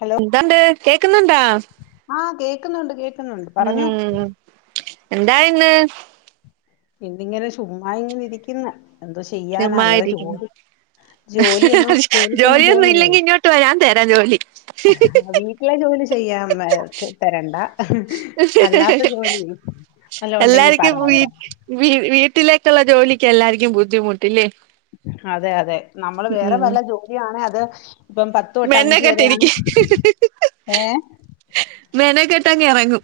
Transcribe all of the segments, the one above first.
Hello എന്തണ്ട് കേക്കുന്നുണ്ടാ? ആഹ് കേക്കുന്നുണ്ട്. കേ ഉം എന്തായിന്ന്? ഇന്നിങ്ങനെ ചുമ്മാ ഇങ്ങനെ ഇരിക്കുന്ന് എന്തോ ചെ യ്യാനാ വേറെ ചുമ്മായിരിക്കുന്നു ജോലി ജോലിയൊന്നും ജോലിക്കൊന്നും പോവാനില്ലാലോ. ഇട്ട് വാ. ഞാൻ തരാം ജോലി. ആഹ് വീട്ടിലെ ജോലി ചെയ്യാം. മേ ച് തരണ്ട. അല്ലാത്ത ജോലി വല്ലോം ഉണ്ടെങ്കി പറ. എല്ലാർക്കും വീ വരാം. വീ വീട്ടിലേക്കുള്ള ജോലിക്ക് എല്ലാരുക്കും ബുദ്ധിമുട്ട് ഇല്ലേ. അതെ അതെ. നമ്മള് വേറെ വല്ല ജോലിയണെ അത് ഇപ്പം പത്ത് തൊട്ട് അഞ്ചു വരെയാണ് മെനക്കെട്ടിരിക്കും ഏഹ് മെനക്കെട്ടങ്ങെറങ്ങും.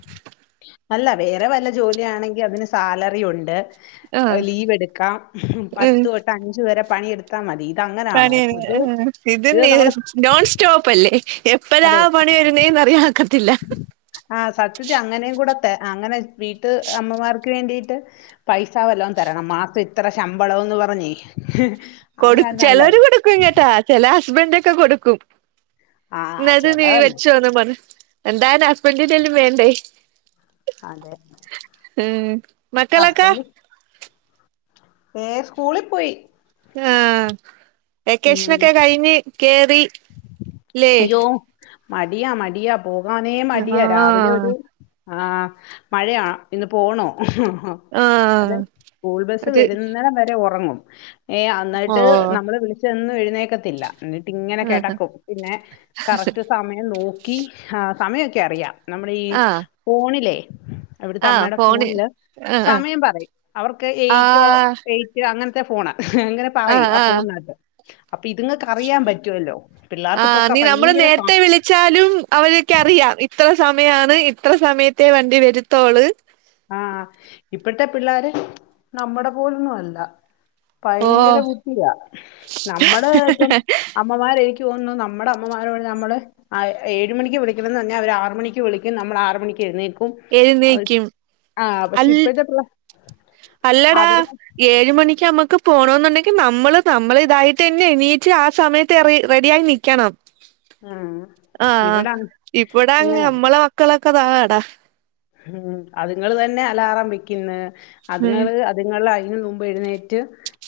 അല്ല വേറെ വെല്ല ജോലിയാണെങ്കിൽ അതിന് സാലറി ഉണ്ട്. ആഹ് ലീവ് എടുക്കാം. ഉം പത്ത് തൊട്ട് അഞ്ചു വരെ പണിയെടു ത്താ മതി ഇതങ്ങനെയാണോ. പണിയാണ് ഇത് ആഹ് ഇത് നമ്മള് നോൺ സ്റ്റോപ്പ് അല്ലേ. എപ്പഴാ അതെ പണി വരുന്നേന്ന് അറിയാനൊക്കത്തില്ല. ആഹ് സത്യത്തി അങ്ങനെയും കൂടെത്തെ അങ്ങനെ വീട്ട് അമ്മമാർ ക്ക് വേണ്ടീട്ട് പൈസ വല്ലതും തരണം. മാസം ഇത്ര ശമ്പളംന്ന് പറഞ്ഞേ. കൊടു അങ്ങനായിരുന്ന ചിലര് നല്ലായിരുന്നു കൊടുക്കും കേട്ടാ. ചില ഹസ്ബൻഡ് ഒക്കെ കൊടുക്കും. ആഹ് ഇന്നാ ഇത് നീ ചെലവല്ലേ വെച്ചോന്ന് പറഞ്ഞ്. എന്തായാലും ഹസ്ബൻ്റിൻ്റേലും വേണ്ടേ. അതെ. ഏഹ് മക്കളൊക്കെ. ഹസ്ബൻഡ് ഏഹ് സ്കൂളിൽ പോയി. ആഹ് ഉം വെക്കേഷനൊക്കെ കഴിഞ്ഞ് കേറി ല്ലേ. അയ്യോ മടിയാ മടിയാ പോകാനേ മടിയാ. രാവിലെ ഒരു ആഹ് ആഹ് മഴയാ. ഇന്ന് പോണോ? അത് ആഹ് സ്കൂൾ ബസ്സ് അത് വരുന്നടംവരെ ഉറങ്ങും. ഏഹ് അന്നട്ട് ഓഹ് നമ്മള് വിളി ന്നും എഴുന്നേക്കത്തില്ല എന്നിട്ട് ഇങ്ങനെ ആഹ് കിടക്കും പിന്നെ കറക്റ്റ് സമയം നോക് ഈ സമയമൊക്കെ അറിയാം നമ്മുടെ ഈ ആഹ് ഫോണിലെ അവിടുത്തെ ആഹ് അമ്മയുടെ ഫോണ് ഫോണില് ആഹ് ആഹ് സമയം പറയും അവർക്ക് എയ്റ്റോ ആഹ് എയ് അങ്ങനത്തെ ഫോണാ അങ്ങനെ പറയും ആഹ് ആഹ ആഹ് ഫോണിനകത്ത് അപ്പൊ ഇത്ങ് അറിയാൻ പറ്റുമല്ലോ പിള്ളേർക്ക് ഇപ്പൊക്കെ ഭയങ്കര പ ച്ചാലും അവരൊക്കെ അറിയാം ഇത്ര സമയാണ് ഇത്ര സമയത്തെ വണ്ടി വരുത്തോള് ആഹ് ഇപ്പഴത്തെ പിള്ളോര് നമ്മടെ പോലൊന്ന് അല്ല ഭയങ്കര ഓഹ് ബുദ്ധിയാ നമ്മടെ ഇതും അമ്മമാര് എനിക്ക് തോന്നുന്നു നമ്മുടെ അമ്മമാരോട് നമ്മള് ആഹ് ഏഴ്ണിക്ക് വിളിക്കണം എന്ന് പറഞ്ഞാൽ അവര് ആറ് മണിക്ക് വിളിക്കും നമ്മൾ ആറ് മണിക്ക് എയ്ന്നേക്കും എഴുന്നേക്കും ആഹ് പക്ഷെ അൽ ഇപ്പഴത്തെ പിള്ള അല്ലടാ ഏഴ് മണിക്ക് നമ്മുക്ക് പോണോന്നുണ്ടങ്കി നമ്മള് നമ്മള് ഇതായിട്ട് തന്നെ എണീറ്റ് ആ സമ ത്തെ റെഡി റെഡിയായി നീക്കണം ആ ആഹ് ഇവിടെ ഇവിടെ അങ്ങനെ അങ്ങ് നമ്മളെ മക്കളൊക്കെ സാമട്ട ഉം അതുങ്ങൾ തന്നെ അലാറം വെക്കുന്ന ഉം അതുങ്ങള് അത്ങ്ങള് അതിനു മുമ്പ് എഴുന്നേറ്റ്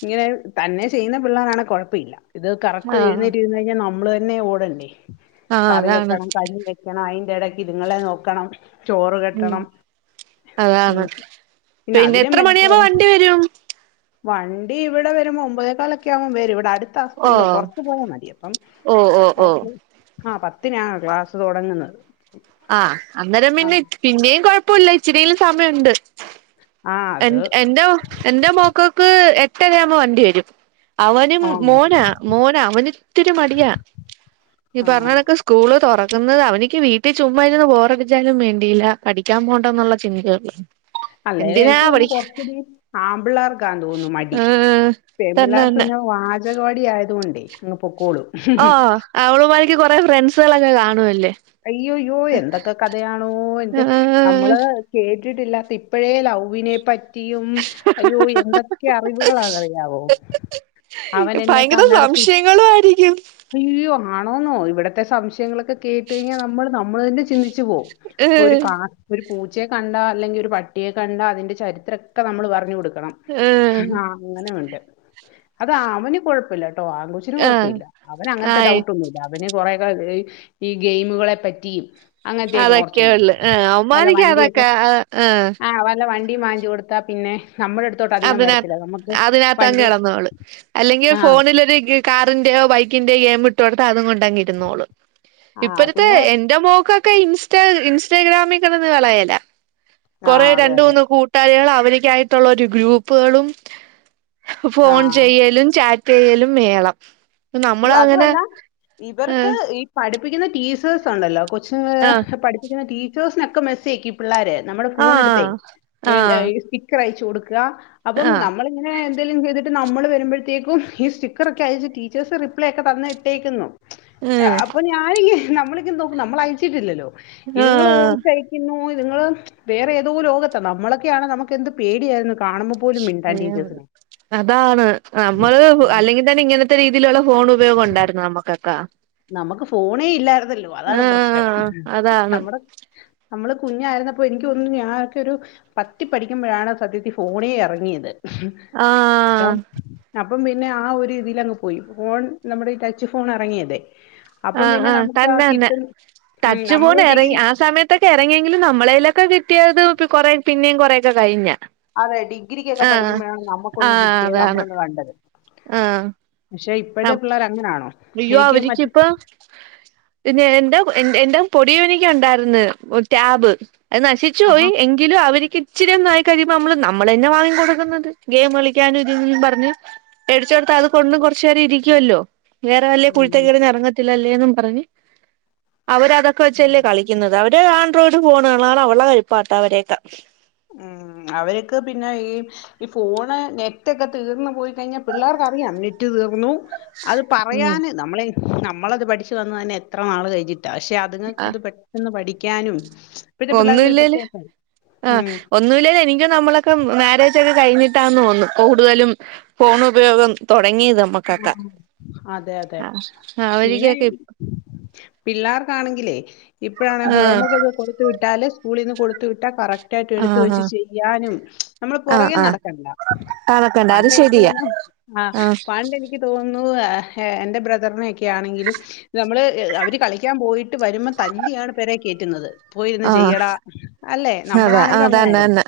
ഇങ്ങനെ തന്നെ ചെയ്യുന്ന പിള്ളേരാണെ കുഴപ്പം ഇല്ല ഇത് കറക്റ്റ് ആഹ് എഴുന്നേറ്റ് ഇരുന്ന് കഴിഞ്ഞാ നമ്മൾ തന്നെ ഓടെണ്ടെ ആഹ് കറി അതാണ് വെക്കണം കഞ്ഞി ണം അതിന്റെ ഇടയ്ക്ക് ഇതുങ്ങളെ നോക്കണം ചോറ് ഉം കെട്ടണം ഉം അതാണ് പിന്നെ അതിലും എത്ര മണിയുമ്പോ മെനക്കേടാ വണ്ടി വരും വണ്ടി ഇവിടെ വരുമ്പോൾ ഒമ്പതേക്കാലൊക്കെ ആകുമ്പം വരും ഇവിടെ അടു ത്ത സ്കൂള് ഓഹ് കൊറച്ച് പോയാമതി അപ്പം ഓഹ് ഓഹ് ഓഹ് അവർക്ക് ആ പത്തിനാ ക്ലാസ്സ് തുടങ്ങുന്നത് ആഹ് അന്നേരം പിന്നെ പിന്നേയും കുഴപ്പല്ല ഇച്ചരിയെങ്കിലും സമയം ഉണ്ട് ആ എൻ അത് എന്റെ മോ എന്റെ മോക്കോക്ക് എട്ടരയാവുമ്പോ വണ്ടി വരും അവനും ആ മോനാ മോനാ അവനിത്തിരി മടിയാ ഈ ആ പറഞ്ഞ കണക്ക് സ്കൂള് തുറക്കുന്നത് അവനിക്ക് വീ ട്ടി ചുമ്മായിരുന്നു ബോറടിച്ചാലും വേണ്ടില്ല പഠിക്കൻ പോണ്ട എന്നുള്ള ചിന്തയുള്ളൂ അന്നേരം എന്തിനാ എനിക്ക് തോന്നുന്നു പഠിക്ക കൊറച്ചൂടി ആമ്പിള്ളേർക്കാന്ന് തോന്നുന്നു മടി ഏഹ് പെൺ തന്നെ പിള്ളേർക്ക് തന്നെ പിന്നെ വാചകവാടി ആയത് കൊണ്ടേ അങ്ങ് പൊക്കോളും ഓ അവളുമാരിക്ക് കൊറെ ഫ്രണ്ട്സുകളെല്ലെ കാണുവല്ലേ അയ്യോയ്യോ എന്തൊക്കെ കഥയാണോ എന്റെ ആഹ് നമ്മള് കേട്ടിട്ടില്ലാത്തെ ഇപ്പഴേ ലൗവിനെ പ റ്റിയും അയ്യോ എന്തൊക്കെ അറിവുകളാന്നെറിയാവോ ഭയങ്കര സംശയങ്ങളും ആയിരിക്കും അയ്യോ ആണോന്നോ ഇവിടത്തെ സംശയങ്ങളൊക്കെ കേട്ട് കഴിഞ്ഞാ നമ്മള് നമ്മള് തന്നെ ചിന് ച്ചു പോകും പ്പം ഏഹ് ഒരുകാ ഒരു പൂച്ചയെ കണ്ടാ അല്ലെങ്കിൽ ഒരു പട്ടിയെ കണ്ടാ അതിന്റെ ചരിത്ര ഒക്കെ നമ്മള് പറഞ്ഞു കൊടുക്കണം ഏഹ് ആ അങ്ങനെ ഉണ്ട് അത് അവന് കൊഴപ്പമില്ല കേട്ടോ ആ കൊച്ചിന് ആഹ് കൊഴപ്പമില്ല അവന് അങ്ങനത്തെ ആയി ഡൗട്ടൊന്നുമില്ല അവന് കൊറെക്കെ ഈ ഗെയിമുകളെ പറ്റി അങ്ങനത്തെയൊക്കെ കുറച്ചെ ഉള്ളു അതൊക്കെയുള്ളു ആഹ് വല്ല അവന്മാരിക്ക് വണ്ടിയൊക്കെ അതൊക്കെ ആഹ് വ വല്ല വണ്ടിയും വാങ്ങിച്ച് കൊടുത്താ പിന്നെ നമ്മുടെ അടു അതിനത്ത് അതിനകത്ത് അങ്ങനെ കിടന്നോള് അല്ലെങ്കി ആ ഫോണിലൊരു ഗെ കാറിന്റെയോ ബൈക്കിന്റെയോ ഗെയിം ഇട്ടു കൊടുത്ത അതും കൊണ്ട് അങ്ങ് ഇരുന്നോളും ആ ഇപ്പഴത്തെ പിന്നെ എന്റെ മോക്ക് ഇപ്പോ ഇൻസ്റ്റോ ഇൻസ്റ്റഗ്രാമി കിടന്ന് വിളയലാ ആ കൊറ അതെ അതെ രണ്ടൂന്ന് കൂ ട്ട് കാരികള് അവരൊക്കായിട്ടുള്ള ഗ്രൂപ്പുകളും ആ ഫോൺ ചെയ്യലും ചാറ്റ് റ്റ് ചെയ്യലും മേളം നമ്മള അയ്യോ അങ്ങനെ അതുവല്ല ഇവർക്ക് ആഹ് ഈ പഠിപ്പിക്കുന്ന ടീച്ചേഴ്സ് ഉണ്ടല്ലോ കൊച്ചി ആഹ് ങ്ങളെ പഠിപ്പിക്കുന്ന ടീച്ചേഴ്സിനൊക്കെ മെസ്സേജ് ആയിക്കും പിള്ളാര് നമ്മള് ഫുൺ എടുത്തെ ആഹ് ആഹ് സ്റ്റിക്കർ അയച്ച് കൊടുക്ക അപ്പ ആഹ് നമ്മള് ഇങ്ങനെ എന്തേലും ചെയ്തിട്ട് നമ്മള് വരുമ്പോഴത്തേക്കും ഈ സ്റ്റിക്കർ ഒക്കെ അയച് ചിൽസ് റിപ്ലൈ ഒക്കെ തന്ന് ഇട്ടേക്കുന്നു ഉം അപ്പൊ ഞാന് ഇ നമ്മളിതിൽ നോക്കും നമ്മള് അയച്ചിട്ടില്ലല്ലോ ഇതിങ്ങള് ഓ ആഹ് പിന്നോ ഇതിങ്ങള് വേറെ ഏതോ ലോകത്ത നമ്മളൊക്കെയാണ് നമുക്ക് എന്ത് പേടിയായിരുന്നു കാണുമ്പോ അതാണ് നമ്മള് അല്ലെങ്കിൽ തന്നെ ഇങ്ങനെ ത്തെ രീതിയിലുള്ള ഫോണ് ഉപയോഗം ഉണ്ടായിരുന്നു നമുക്കൊക്ക നമുക്ക് ഫോണേ ഇല്ലായിരുന്നല്ലോ അതാണ് പ്രശ്നം ആഹ് അതാണ് നമ്മടെ നമ്മള് കുഞ്ഞായിരുന്നപ്പോ എനിക്ക് ഒരു ഞാനൊക്കെ ഒരു പത്തിൽ പഠിക്കുമ്പോഴാണ് സത്യത്തി ഫോണേ എറങ്ങിയത് ആഹ് പോം അപ്പം പിന്നെ ആ ഒരു ഇതില അങ്ങ് പോയി ഫോൺ നമ്മുടെ ഈ ടച്ച് ഫോൺ ഇറങ്ങിയതെ ആഹ്ആഹ്തന്നെ തന്നെ ഉം നമ്മള് ടച്ചുപോണ് എറങ്ങി ഡിഗ്രി ആ സമയത്ത് ഇറങ്ങിയെങ്കിലും നമ്മളേലൊക്കെ കിട്ടിയത് കൊറ പിന്നേും കുറേൊക്കെ കഴിഞ്ഞ അതെ ഡിഗ്രിക്കൊക്കെ ആഹ് പഠിക്കുമ്പോഴാണ് നമക്കൊന്ന് ആഹ് കിട്ടിയത് അതാണ് നമ്മളൊന്ന് കണ്ടത് ആഹ് പക്ഷെ ഇപ്പോഴത്തെ പിള്ളേര് അങ്ങനാണോ അയ്യോ എനിക്ക് മറ്റ അവര്‌ചിപ്പം പിന്നെ എന്റെ എന്റെ പൊടിയോയിക ണ്ടായിരുന്ന് ടാബ് അത് നശിച്ചു പോയി ആഹാ ങ്കിലും അവ ക്കിച്ചിരി നായി കഴിയുമ്പോ നമ്മള് നമ്മൾ തന്നെ വാങ്ങി കൊടുക്കുന്നത് ഗെയിം കളിക്കാനും ഇതി പറഞ്ഞ് വേടിച്ചോട്ത്തഅത് കൊണ്ട് കൊറച്ചു നേരം ഇരിക്കുവല്ലോ വേറെ വലിയ ഉം കുരുത്ത കേടിന് എറങ്ങത്തില്ലല്ലേപറഞ്ഞ് അവരതൊക്കെ വെച്ചല്ലേ കളി ഇന്ന് താ അവര് ആൻഡ്രോയിഡ് ഫോണുകള അവളടെ കഴിപ്പാട്ടംഅവരെക്കെ ഉം അവർക്ക് പിന്നെ ഈ ഈ ഫോണ് നെറ്റൊക്കെ തീർന്ന് പോയി കഴിഞ്ഞാ പിള്ളേർക്കറിയാം നെറ്റ് തീർന്നു അത് ഉം പറയാന് നമ്മളെ നമ്മളത് പഠിച്ചു വന്ന തന്നെ എത്ര നാള് കഴിഞ്ഞിട്ടാ പക്ഷെ അതുങ്ങൾക്ക് ആ അത് പെട്ടെന്ന് പഠിക്കാനും പത്തെ പിള്ളേർക്ക് ഒരു പ്രത്യാ ആഹ് ഒന്നു ലേലു എനിക്കും നമ്മളൊക്കെ മാരേജഒക്കെ കഴിഞ്ഞിട്ടാന്ന് തോന്നും കൂടുതലും ഫോണ് ഉപയോഗം തൊടങ്ങിയതും ഉം അതെ അതെ ആ പിന്നെയിം അവരിക്കൊക്കെ പിള്ളേർക്കാണെങ്കിലേ ഇപ്പഴാണ് ആ ഹോംവർക്ക്ക്കൊക്കെ കൊടുത്ത് ട്ടാല് സ്കൂളിന്ന് കൊടുത്തുവിട്ടാ കറക്റ്റ് റ്റായിട്ട് ആ എടുത്ത് വെച്ച് ചെയ്യാനും നമ്മള് ആ ആ പുറകെ ആ നടക്കണ്ട അതൊക്കെണ്ട് അത് പാണ്ടെനിക്ക് ശരിയാ തോന്നുന്നു ആഹ് ആ പണ്ടേനിക്ക് തോന്നുന്നു എൻ്റെ ബ്രദറിനെക്കെയാണെങ്കിലും നമ്മള് അവര് കളിക്കാൻ പോയിട്ട് വരുമ്പോ തല്ലിയാണ് പേരെ കേയറ്റുന്നത് പോയിര്ന്ന് ചെയ്യടാ ഹതെ അതന്നന്നെ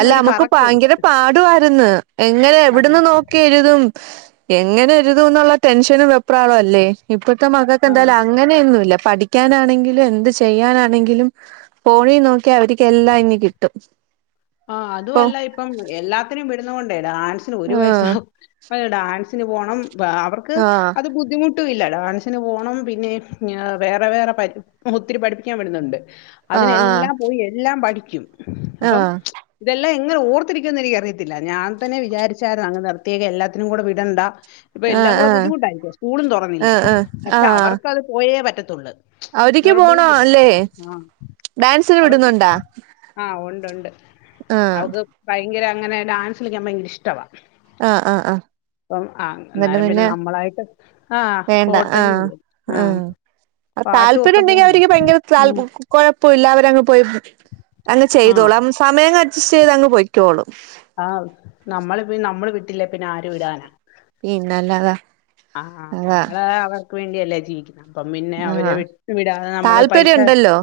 അല്ല നമ്മുക്ക് കറക്കവുണ്ട്. ഭയങ്കര പാടുവായിരുന്നു എങ്ങനെ ആ, എവിടന്ന് നോക്കി എഴുതും എങ്ങനെ എഴുതും എന്നുള്ള ടെൻഷനും വേപ്രാളം അല്ലേ ഇപ്പഴത്തെ ആ. മകക്ക്ന്തായാലും അ അങ്ങനെയൊന്നുംല്ല പഠിക്കാനാണെങ്കിലും എന്ത് ചെയ്യാനാണെങ്കിലും ഫോണി നോക്കി ക്യാ അവർക്ക് എല്ലാം ഇങ്ങ് കിട്ടും ആ അതു ഇപ്പൊ അല്ല ഇപ്പം എല്ലാത്തിനും വിടുന്ന കൊണ്ടേ ഡാൻസിന് ഒരു ആഹ് വയസാവു പഹ് ഡാൻസിന് പോണം അവർക്ക് ആഹ് അത് ബുദ്ധിമുട്ട് ട്ടുല്ല ഡാൻസിന് പോണം പിന്നെ വേറെ വേറെ പ ഒത്തിരി പഠിപ്പിക്കാൻ വിടുന്നുണ്ട് ആഹ് ആഹ് അതിനെല്ലാം പോയി എല്ലാം പഠിക്കും അപ്പം ഇതെല്ലാം ഇങ്ങനെ ഓർത്തിരിക്കുന്ന് എനിക്ക് അറിയത്തില്ല ഞാൻ തന്നെ വിചാരിച്ചായിരുന്നു അങ്ങ് നിർത്തിയേക്കെ എല്ലാത്തിനും കൂടെ വിടണ്ട ഇപ്പൊ ആഹ് എല്ലാം കൂടെ ആഹ് ബുദ്ധിമുട്ടായില്ലെ സ്കൂളും ആഹ് തുറന്നില്ലേ ആഹ് ആഹ് പക്ഷെ അവർക്കത് പോയേ പറ്റത്തുള്ള് അവരിക്ക് പോണോ അല്ലേ ഡാൻസിന് വിടുന്നുണ്ടാ ആഹ്ഉണ്ട് ഉണ്ട് ആഹ് അവക്ക് ഭയങ്കര അങ്ങനെ ഡാൻസലിക്കാൻ ഭയങ്കര ഇഷ്ടവാ ആഹ് ആഹ് ആഹ് അപ്പം ആ അന്നേരം പിന്നെ നമ്മളായിട്ട് ആഹ വേണ്ട ആഹ് പോട്ടന്ന ആഹ ആഹ് താല്പര്യം ഉണ്ടെങ്കി അവർക്ക് ഭയങ്കര ഉം. ത കുഴപ്പ ഇില്ല അവരങ്ങ് പോയി അങ്ങ് ആ ചെയ്തോളൂ സമയം അഡ്ജസ്റ്റ് ചെയ്ത് അങ്ങ് പൊയ്ക്കോളും ആഹ് നമ്മള് നമ്മള് വിട്ടില്ലേ പിന്നെ ആരും വിടാനാ പിന്നെല്ലാതാ ആഹ നമ്മള് അവർക്ക് വേണ്ടിയല്ലേ ജീവിക്കുന്നു ആഹ പൈസ താല്പര്യംണ്ടല്ലോ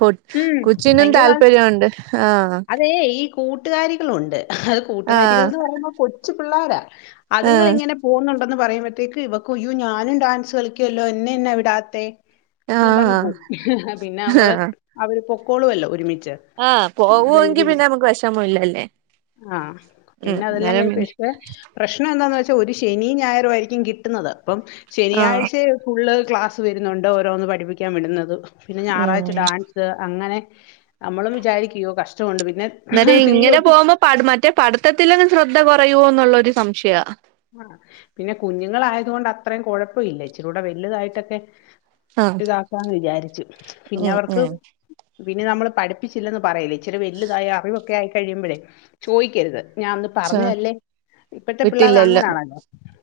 കൊ ഉം കൊച്ചിനും ഭയങ്കര താൽ താല്പര്യമുണ്ട് ആഹ് അതേ ഈ കൂട്ടുകാരികളുണ്ട് അത് കൂട്ടുകാരികൾ ആഹ് എന്ന് പറയുമ്പോൾ കൊച്ചു പിള്ളോര ആഹ് അതുങ്ങളിങ്ങനെ പോണുണ്ട് - ഉണ്ടെന്ന് പറയുമ്പോഴത്തേക്ക് ഇവക്ക് അയ്യോ ഞാനും ഡാൻസ് കളിക്കുവല്ലോ എന്നെ എന്നാ വിടാത്തെ എന്ന് ആഹ് പറഞ്ഞു പോകും പിന്നെ നമ്മള് ആഹ് അവര് പൊക്കോളുവല്ലോ ഒരുമിച്ച് ആഹ് നല്ല പോവുവെങ്കി രീതി പിന്നെ നമുക്ക് വിഷമമില്ല അല്ലേ ആഹ് ഉം പിന്നെ അതെല്ലാം കഴി അന്നെരം- പക്ഷെ പ്രശ്നം എന്താന്ന് വെച്ചാ ഒരു ശനി ഞായറും ആയിരിക്കും കിട്ടുന്നത് അപ്പം ആഹ് ശനിയാഴ്ച- ഫുള്ള് ക്ലാസ് വരുന്നുണ്ട് ഓരോന്ന് പഠിപ്പിക്കാൻ വിടുന്നത് പിന്നെ ഞായറാഴ്ച ഉം ഡാൻസ് അങ്ങനെ നമ്മളും വിചാരിക്കും അയ്യോ കൊണ്ട് പിന്നെ അന്നേരം തിങ്കള് ഇങ്ങനെ തൊട്ട്- പോകുമ്പോ മറ്റേ പഠിത്തത്തില് ശ്രദ്ധ കൊറയുവോന്നുള്ള ഒരു സംശയവ ആഹ് പിന്നെ കുഞ്ഞുങ്ങളായതു കൊണ്ട് അത്രയും കൊഴപ്പവില്ല ഇച്ചിരുടെ വലുതായിട്ടൊക്കെ- ആഹ് ഇതാക്കാന്ന് വിചാരിച്ചു പിന്നെ ഉം അവർക്ക്- ഉം പിന്നെ നമ്മള് പഠിപ്പിച്ചില്ലന്ന് പറയല്ല് ഇച്ചിരി വലുതായ അറിവൊക്കെ ആയി കഴിയുമ്പോഴേ ചോദിക്കരുത് ഞാൻ അന്ന് ച്ചാ പറഞ്ഞതല്ലേ ഇപ്പഴത്തെ പിള്ളേ- വിട്ടില്ലല്ലോ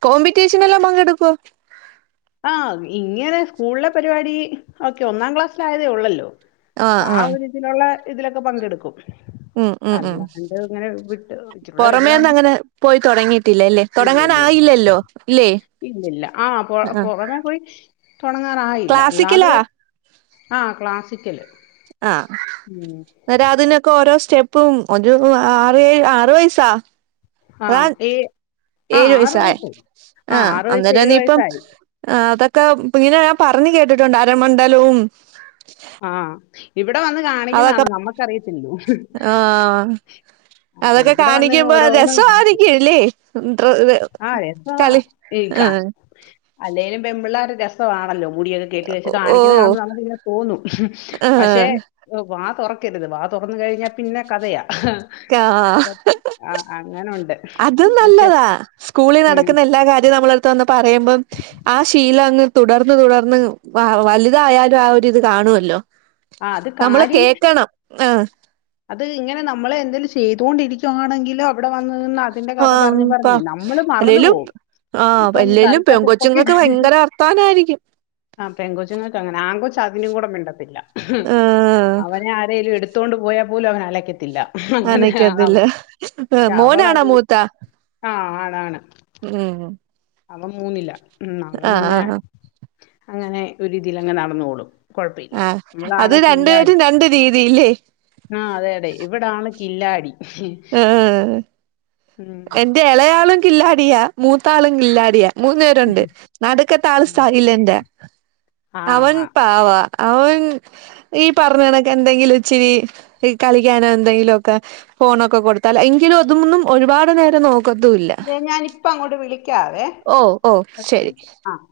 കോമ്പറ്റീഷനെല്ലാം പങ്കെടുക്കുവോ ആഹ് ഇങ്ങനെ സ്കൂളിലെ പരിപാടി ഓക്കെ ഒന്നാം ക്ലാസ്സിലായതേ ഉള്ളല്ലോ ആഹ് ആ ആഹ് ഒരു ഇതിലുള്ള ഇതിലൊക്കെ പങ്കെടുക്കും ഉം ഉം ഉം അല്ലാണ്ട് ഇങ്ങനെ വിട്ട് ഇച്ചിരൂടെ പൊറമേ ഒന്നും വലുതാകുമ്പോ അങ്ങനെ പോയി തൊടങ്ങിയിട്ടില്ലയില്ലേ തൊടങ്ങാന് ഇല്ലില്ല ഇല്ല. ആയില്ലല്ലോയില്ലേ ഇല്ലില്ല ആഹ് അ അപ്പോ- പൊറമെ പോയി തൊടങ്ങാറായില്ല ക്ലാസിക്കലാ അല്ലാതെ ആഹ് ക്ലാസിക്കല് ആഹ് ഉം. അന്നേരം അതിനൊക്കെ ഓരോ സ്റ്റെപ്പും ഒരു ആറ് ഏഴ് ആറ് വയസാ ആ ആഹ് ഏ ആ ഏഴു വയസായോ വയസ്സായി. ആ ആഹ് വയസ്സ് അന്നേരം ഇനിയിപ്പം- വയസ്സായി. ആഹ് അതൊക്കെ ഇങ്ങനെ ഞാൻ പറഞ്ഞ് കേട്ടിട്ടുണ്ട് അരമണ്ഡലവും- ആഹ് ഇവിടെ വന്ന് അതൊക്കെ കാണിക്കുന്നതാണ് നമ്മുക്കറിയത്തില്ലൂ ആഹ് അതൊക്കെ കാണിക്കുമ്പോ രസമായിരിക്കുംയില്ലേ എ ഇ ആ രസവാ. കളി ഈ ക ആഹ [unintelligible] അല്ലേലും പെൺപിള്ളേർക്ക രസണല്ലോ മുടിയൊക്കെ കെട്ടി വച്ച് കാണിക്കുന്നത് ഓഹ് കാണുമ്പോ നമുക്ക്‌ ഇങ്ങനെ തോന്നും ആഹ് പക്ഷെ- ഓള് വാ തൊറക്കരുത് വാ തൊറന്ന് കഴിഞ്ഞാ പിന്നെ കഥയാ ആഹ് ആ, അങ്ങനുണ്ട് അതും പക്ഷെ നല്ലതാ സ്കൂളിൽ ഉം നടക്കുന്ന എല്ലാ കാര്യവും നമ്മളെ അടുത്ത് വന്ന് പറയുമ്പം- ആ ശീലം അങ്ങ് തുടർന്ന് തുടർന്ന് വലുതായാലും ആ ഒരുരിത് കാണുമല്ലോ ആ അത് നമ്മള് കാര്യം കേക്കണം ആഹ് അത് ഇങ്ങനെ നമ്മളെ എന്തേലും ചെയ്തൊണ്ടിരിക്കുകയാണെങ്കിലോ ഇവിടെ വന്ന് നിന്ന് അതിന്റെ കഥ ആഹ് പറഞ്ഞ് പ്പ പറഞ്ഞേ നമ്മള് മറന്നു അല്ലേലും പോകും ആഹ് ഇപ്പം അല്ലേലും പെൺ കറിക്കകത്ത് കൊച്ചുങ്ങൾക്ക് ഭയങ്കര വർത്താനം ആരിക്കും ആഹ് പെകൊച്ചുങ്ങൾക്ക് അങ്ങനെ ആ കൊച്ചു അതിനും കൂടെ മിണ്ടത്തില്ല ആഹ് അവന് - എന്തേലും എടുത്തോണ്ട് പോയാ പോലും അവൻ അലയ്ക്കത്തില്ല അങ്ങനെ ആ അനക്കത്തില്ല പക്ഷെ അവള് മോനാണോ അത് മൂത്ത ആഹ് ആണ് ഉം അവൻ മൂന്നില ഉം അന്ന് ആഹ് പിന്നെ ആഹ് അങ്ങനെ ഒരുരിതിലങ്ങ് നടന്നോളും കുഴപ്പമില്ല ആഹ് അത് ഇവളാണ് രണ്ടു പേരും രണ്ട് രീതിയില്- ആഹ് അതെ അതെ ഇവിടാണ് കില്ലാടി [unintelligible] ഉം എൻ്റെ എളയാളും കില്ലാടിയാ മൂത്താളും കില്ലാടിയാ മൂന്നു പേരുയുണ്ട് നടുക്കത്തെ ആള് സൈലന്റ് ആ അവൻ- ആവാ അവ [unintelligible] ൻ ഈ പറഞ്ഞേനൊക്കെ എന്തെങ്കിലും ഇച്ചിരി കളിക്കാനോ എന്തെങ്കിലൊക്കെ ഫോണൊക്കെ കൊടുത്താൽ. എങ്കിലും അതും മൊന്നും ഒരുപാട് നേരം നോക് അതെ ഞാനിപ്പങ്ങോട്ട് വിളിക്കാവെ. ഓ ഓ പത്ത് ശരി മിനിറ്റ് ആഹ്.